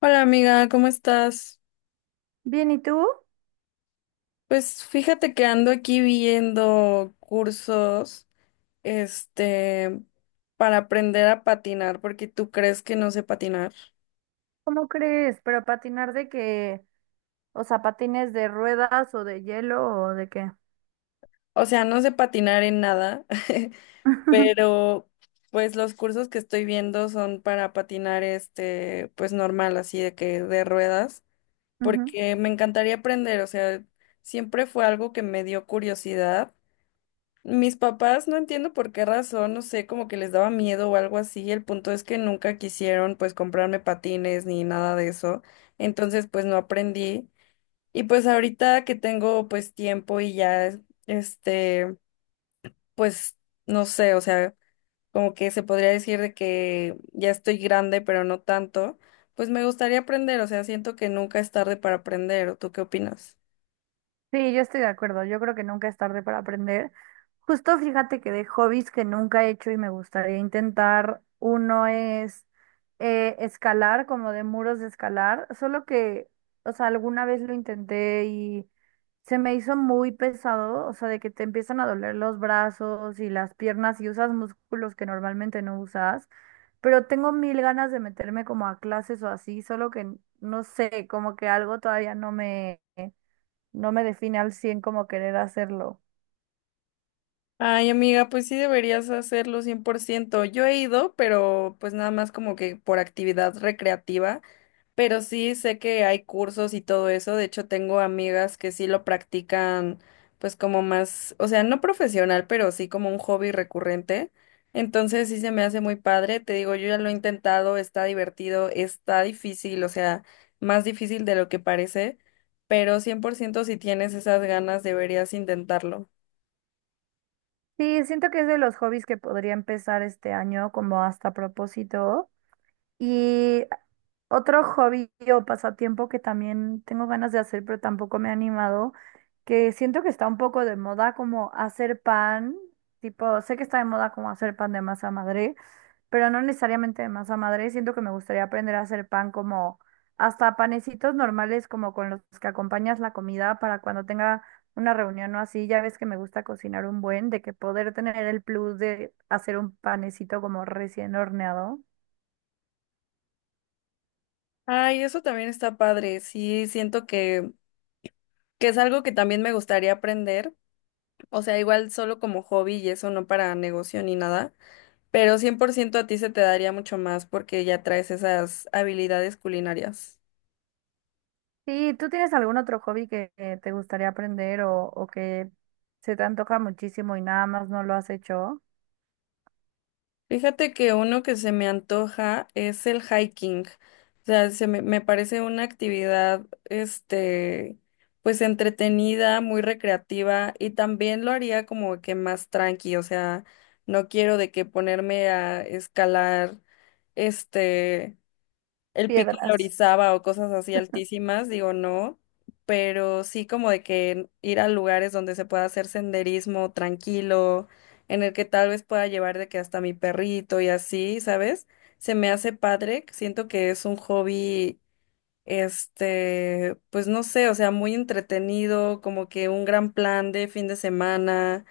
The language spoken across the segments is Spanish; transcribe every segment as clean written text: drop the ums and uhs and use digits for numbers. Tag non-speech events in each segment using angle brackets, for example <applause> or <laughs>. Hola amiga, ¿cómo estás? Bien, ¿y tú? Pues fíjate que ando aquí viendo cursos, este, para aprender a patinar, porque tú crees que no sé patinar. ¿Cómo crees? ¿Pero patinar de qué? O sea, ¿patines de ruedas o de hielo o de qué? O sea, no sé patinar en nada, <laughs> <laughs> pero pues los cursos que estoy viendo son para patinar, pues normal, así de que de ruedas, Ujú. porque me encantaría aprender, o sea, siempre fue algo que me dio curiosidad. Mis papás, no entiendo por qué razón, no sé, como que les daba miedo o algo así. El punto es que nunca quisieron pues comprarme patines ni nada de eso. Entonces pues no aprendí. Y pues ahorita que tengo pues tiempo y ya, este pues no sé, o sea, como que se podría decir de que ya estoy grande, pero no tanto, pues me gustaría aprender, o sea, siento que nunca es tarde para aprender. ¿O tú qué opinas? Sí, yo estoy de acuerdo. Yo creo que nunca es tarde para aprender. Justo fíjate que de hobbies que nunca he hecho y me gustaría intentar, uno es escalar, como de muros de escalar, solo que, o sea, alguna vez lo intenté y se me hizo muy pesado, o sea, de que te empiezan a doler los brazos y las piernas y usas músculos que normalmente no usas, pero tengo mil ganas de meterme como a clases o así, solo que no sé, como que algo todavía no me define al 100 como querer hacerlo. Ay, amiga, pues sí deberías hacerlo 100%. Yo he ido, pero pues nada más como que por actividad recreativa, pero sí sé que hay cursos y todo eso. De hecho, tengo amigas que sí lo practican pues como más, o sea, no profesional, pero sí como un hobby recurrente. Entonces sí se me hace muy padre. Te digo, yo ya lo he intentado, está divertido, está difícil, o sea, más difícil de lo que parece, pero 100% si tienes esas ganas deberías intentarlo. Sí, siento que es de los hobbies que podría empezar este año como hasta propósito. Y otro hobby o pasatiempo que también tengo ganas de hacer, pero tampoco me he animado, que siento que está un poco de moda como hacer pan, tipo, sé que está de moda como hacer pan de masa madre, pero no necesariamente de masa madre. Siento que me gustaría aprender a hacer pan como hasta panecitos normales, como con los que acompañas la comida para cuando tenga una reunión o así. Ya ves que me gusta cocinar un buen, de que poder tener el plus de hacer un panecito como recién horneado. Ay, eso también está padre. Sí, siento que es algo que también me gustaría aprender. O sea, igual solo como hobby y eso, no para negocio ni nada. Pero 100% a ti se te daría mucho más porque ya traes esas habilidades culinarias. Sí, ¿tú tienes algún otro hobby que te gustaría aprender o que se te antoja muchísimo y nada más no lo has hecho? Fíjate que uno que se me antoja es el hiking. O sea, se me, me parece una actividad, pues entretenida, muy recreativa y también lo haría como que más tranqui. O sea, no quiero de que ponerme a escalar, este el pico de Piedras. Orizaba o cosas así altísimas, digo no, pero sí como de que ir a lugares donde se pueda hacer senderismo tranquilo, en el que tal vez pueda llevar de que hasta mi perrito y así, ¿sabes? Se me hace padre, siento que es un hobby, pues no sé, o sea, muy entretenido, como que un gran plan de fin de semana.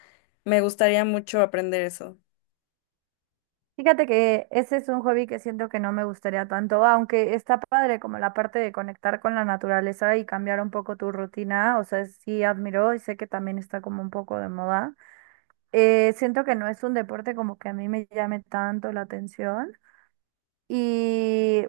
Me gustaría mucho aprender eso. Fíjate que ese es un hobby que siento que no me gustaría tanto, aunque está padre como la parte de conectar con la naturaleza y cambiar un poco tu rutina, o sea, sí admiro y sé que también está como un poco de moda. Siento que no es un deporte como que a mí me llame tanto la atención y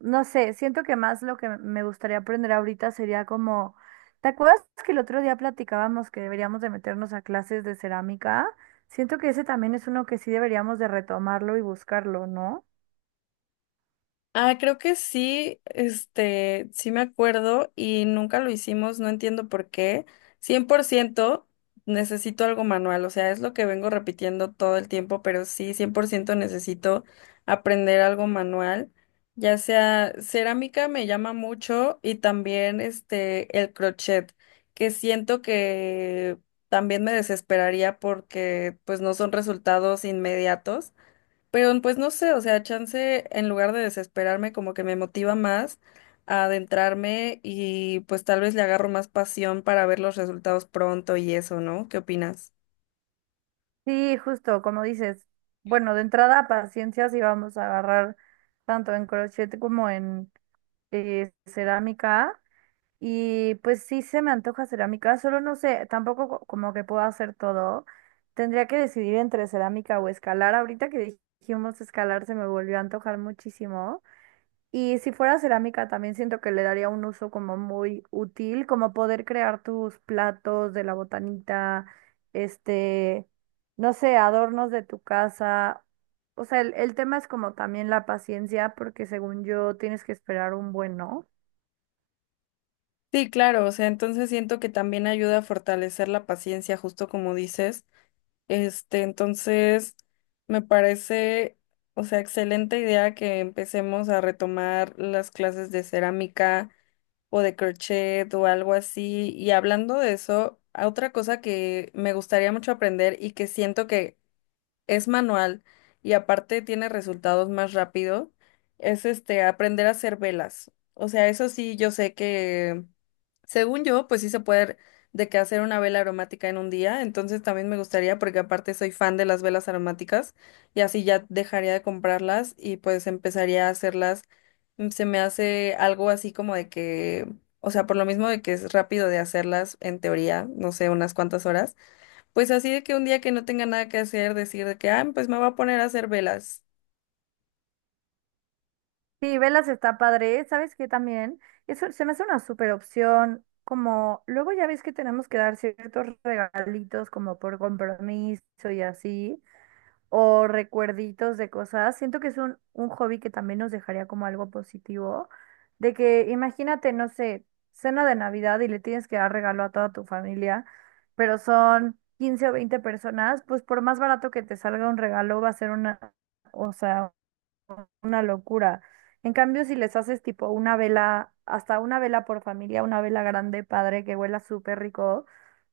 no sé, siento que más lo que me gustaría aprender ahorita sería como, ¿te acuerdas que el otro día platicábamos que deberíamos de meternos a clases de cerámica? Siento que ese también es uno que sí deberíamos de retomarlo y buscarlo, ¿no? Ah, creo que sí, sí me acuerdo y nunca lo hicimos, no entiendo por qué. 100% necesito algo manual, o sea, es lo que vengo repitiendo todo el tiempo, pero sí, 100% necesito aprender algo manual, ya sea cerámica me llama mucho, y también el crochet, que siento que también me desesperaría porque pues no son resultados inmediatos. Pero pues no sé, o sea, chance en lugar de desesperarme como que me motiva más a adentrarme y pues tal vez le agarro más pasión para ver los resultados pronto y eso, ¿no? ¿Qué opinas? Sí, justo, como dices, bueno, de entrada, paciencia si vamos a agarrar tanto en crochet como en cerámica. Y pues sí se me antoja cerámica, solo no sé, tampoco como que puedo hacer todo. Tendría que decidir entre cerámica o escalar. Ahorita que dijimos escalar se me volvió a antojar muchísimo. Y si fuera cerámica, también siento que le daría un uso como muy útil, como poder crear tus platos de la botanita, este, no sé, adornos de tu casa. O sea, el tema es como también la paciencia, porque según yo tienes que esperar un buen, ¿no? Sí, claro, o sea, entonces siento que también ayuda a fortalecer la paciencia, justo como dices. Entonces, me parece, o sea, excelente idea que empecemos a retomar las clases de cerámica o de crochet o algo así. Y hablando de eso, a otra cosa que me gustaría mucho aprender y que siento que es manual y aparte tiene resultados más rápido, es aprender a hacer velas. O sea, eso sí, yo sé que, según yo, pues sí se puede de que hacer una vela aromática en un día, entonces también me gustaría porque aparte soy fan de las velas aromáticas y así ya dejaría de comprarlas y pues empezaría a hacerlas. Se me hace algo así como de que, o sea, por lo mismo de que es rápido de hacerlas en teoría, no sé, unas cuantas horas. Pues así de que un día que no tenga nada que hacer, decir de que, ah, pues me voy a poner a hacer velas. Sí, velas está padre. ¿Sabes qué también? Eso se me hace una super opción. Como luego ya ves que tenemos que dar ciertos regalitos como por compromiso y así. O recuerditos de cosas. Siento que es un hobby que también nos dejaría como algo positivo, de que imagínate, no sé, cena de Navidad y le tienes que dar regalo a toda tu familia, pero son 15 o 20 personas, pues por más barato que te salga un regalo va a ser una, o sea, una locura. En cambio, si les haces tipo una vela, hasta una vela por familia, una vela grande, padre, que huela súper rico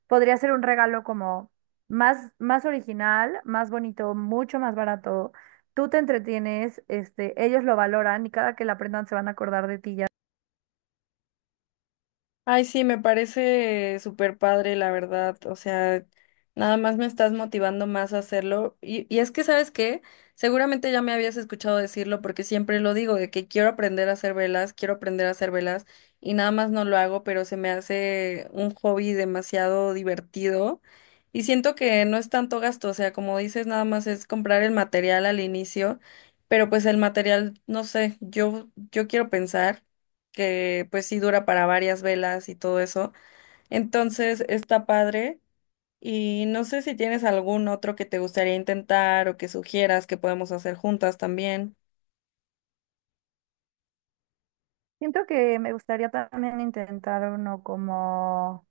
podría ser un regalo como más, más original, más bonito, mucho más barato. Tú te entretienes, este, ellos lo valoran y cada que la aprendan se van a acordar de ti ya. Ay, sí, me parece súper padre, la verdad. O sea, nada más me estás motivando más a hacerlo. Y es que, ¿sabes qué? Seguramente ya me habías escuchado decirlo porque siempre lo digo, de que quiero aprender a hacer velas, quiero aprender a hacer velas y nada más no lo hago, pero se me hace un hobby demasiado divertido. Y siento que no es tanto gasto, o sea, como dices, nada más es comprar el material al inicio, pero pues el material, no sé, yo quiero pensar que pues sí dura para varias velas y todo eso. Entonces está padre, y no sé si tienes algún otro que te gustaría intentar o que sugieras que podemos hacer juntas también. Siento que me gustaría también intentar uno como,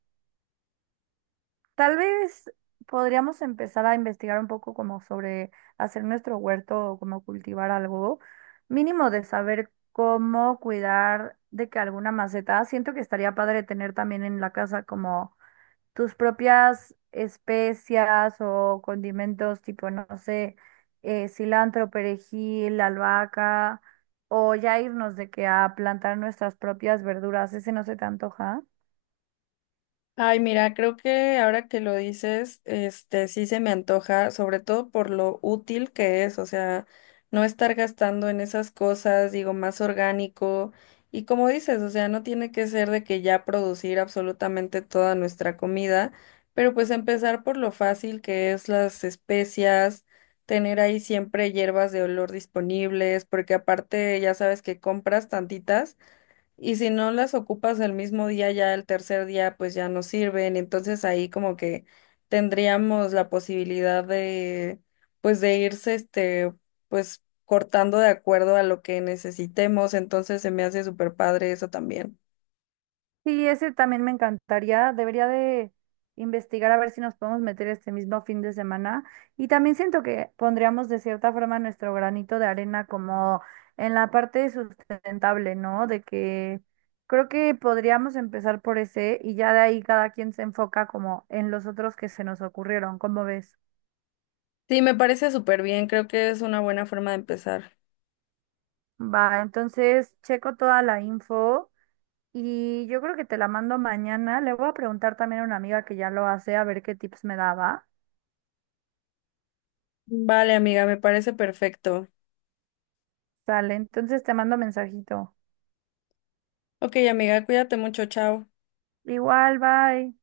tal vez podríamos empezar a investigar un poco como sobre hacer nuestro huerto o como cultivar algo, mínimo de saber cómo cuidar de que alguna maceta, siento que estaría padre tener también en la casa como tus propias especias o condimentos tipo, no sé, cilantro, perejil, albahaca, o ya irnos de que a plantar nuestras propias verduras, ¿ese no se te antoja? Ay, mira, creo que ahora que lo dices, este sí se me antoja, sobre todo por lo útil que es, o sea, no estar gastando en esas cosas, digo, más orgánico. Y como dices, o sea, no tiene que ser de que ya producir absolutamente toda nuestra comida, pero pues empezar por lo fácil que es las especias, tener ahí siempre hierbas de olor disponibles, porque aparte ya sabes que compras tantitas y si no las ocupas el mismo día, ya el tercer día, pues ya no sirven. Entonces ahí como que tendríamos la posibilidad de, pues de irse, pues cortando de acuerdo a lo que necesitemos. Entonces se me hace súper padre eso también. Sí, ese también me encantaría. Debería de investigar a ver si nos podemos meter este mismo fin de semana. Y también siento que pondríamos de cierta forma nuestro granito de arena como en la parte sustentable, ¿no? De que creo que podríamos empezar por ese y ya de ahí cada quien se enfoca como en los otros que se nos ocurrieron, ¿cómo ves? Sí, me parece súper bien. Creo que es una buena forma de empezar. Va, entonces checo toda la info. Y yo creo que te la mando mañana. Le voy a preguntar también a una amiga que ya lo hace a ver qué tips me daba. Vale, amiga, me parece perfecto. Sale, entonces te mando mensajito. Ok, amiga, cuídate mucho. Chao. Igual, bye.